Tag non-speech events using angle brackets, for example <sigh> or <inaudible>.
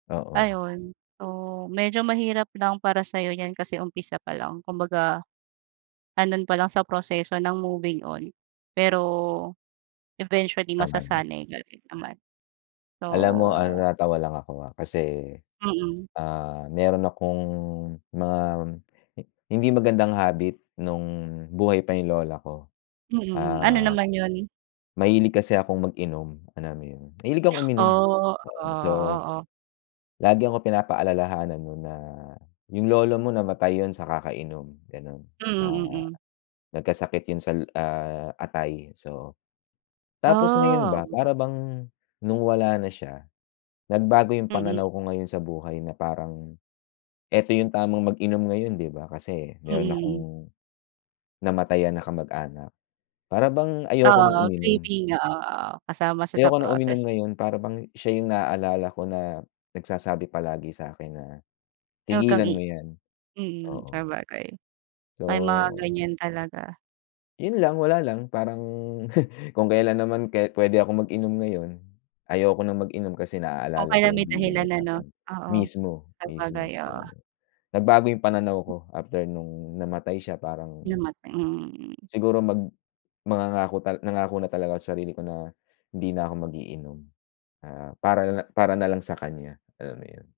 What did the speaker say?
Oo. Ayun. So, medyo mahirap lang para sa'yo 'yan kasi umpisa pa lang. Kumbaga, ando'n pa lang sa proseso ng moving on. Pero, eventually Tama naman. masasanay ka rin naman. So Alam mo ano natawa lang ako ha, kasi, Mm. ah, meron akong mga, hindi magandang habit no'ng buhay pa 'yung lola ko. Mm, mm. Ano Ah, naman yun? mahilig kasi akong mag-inom, alam mo yun, mahilig akong uminom, Oh. Oo, oo. So, oo, oo. lagi ako pinapaalalahanan no'n na, "Yung lolo mo namatay yun sa kakainom," gano'n. Mm, Ah, mm. "Nagkasakit yun sal ah, atay." So, tapos ngayon Ah, ba oo. para bang no'ng wala na siya, nagbago 'yung Mm. pananaw ko ngayon sa buhay na parang, 'eto 'yung tamang mag-inom ngayon 'di ba, kasi Mm, meron mm. akong, namatayan na kamag-anak. Para bang ayoko Oo, nang oo. uminom. Grieving, oo, oo. Kasama sa, sa Ayoko na uminom process. ngayon para bang siya 'yung naalala ko na nagsasabi palagi sa'kin na, Na 'wag kang "Tigilan i mo 'yan." mm, Oo. sabagay. May mga So ganyan talaga. yun lang, wala lang, parang <chuckles> kung kelan naman kahit pwede akong mag-inom ngayon, ayoko nang mag-inom kasi O naalala ko kaya yung may bilin niya dahilan ano? sa'kin. Oo. Mismo, mismo. Sabagay, So, oo. nagbago 'yung pananaw ko after no'ng namatay siya. Parang Namatay mm, mm. siguro mag mangangako tal nangako na talaga ako sa sarili ko na hindi na ako mag-iinom. Na para na la para na lang sa kanya, alam mo yun.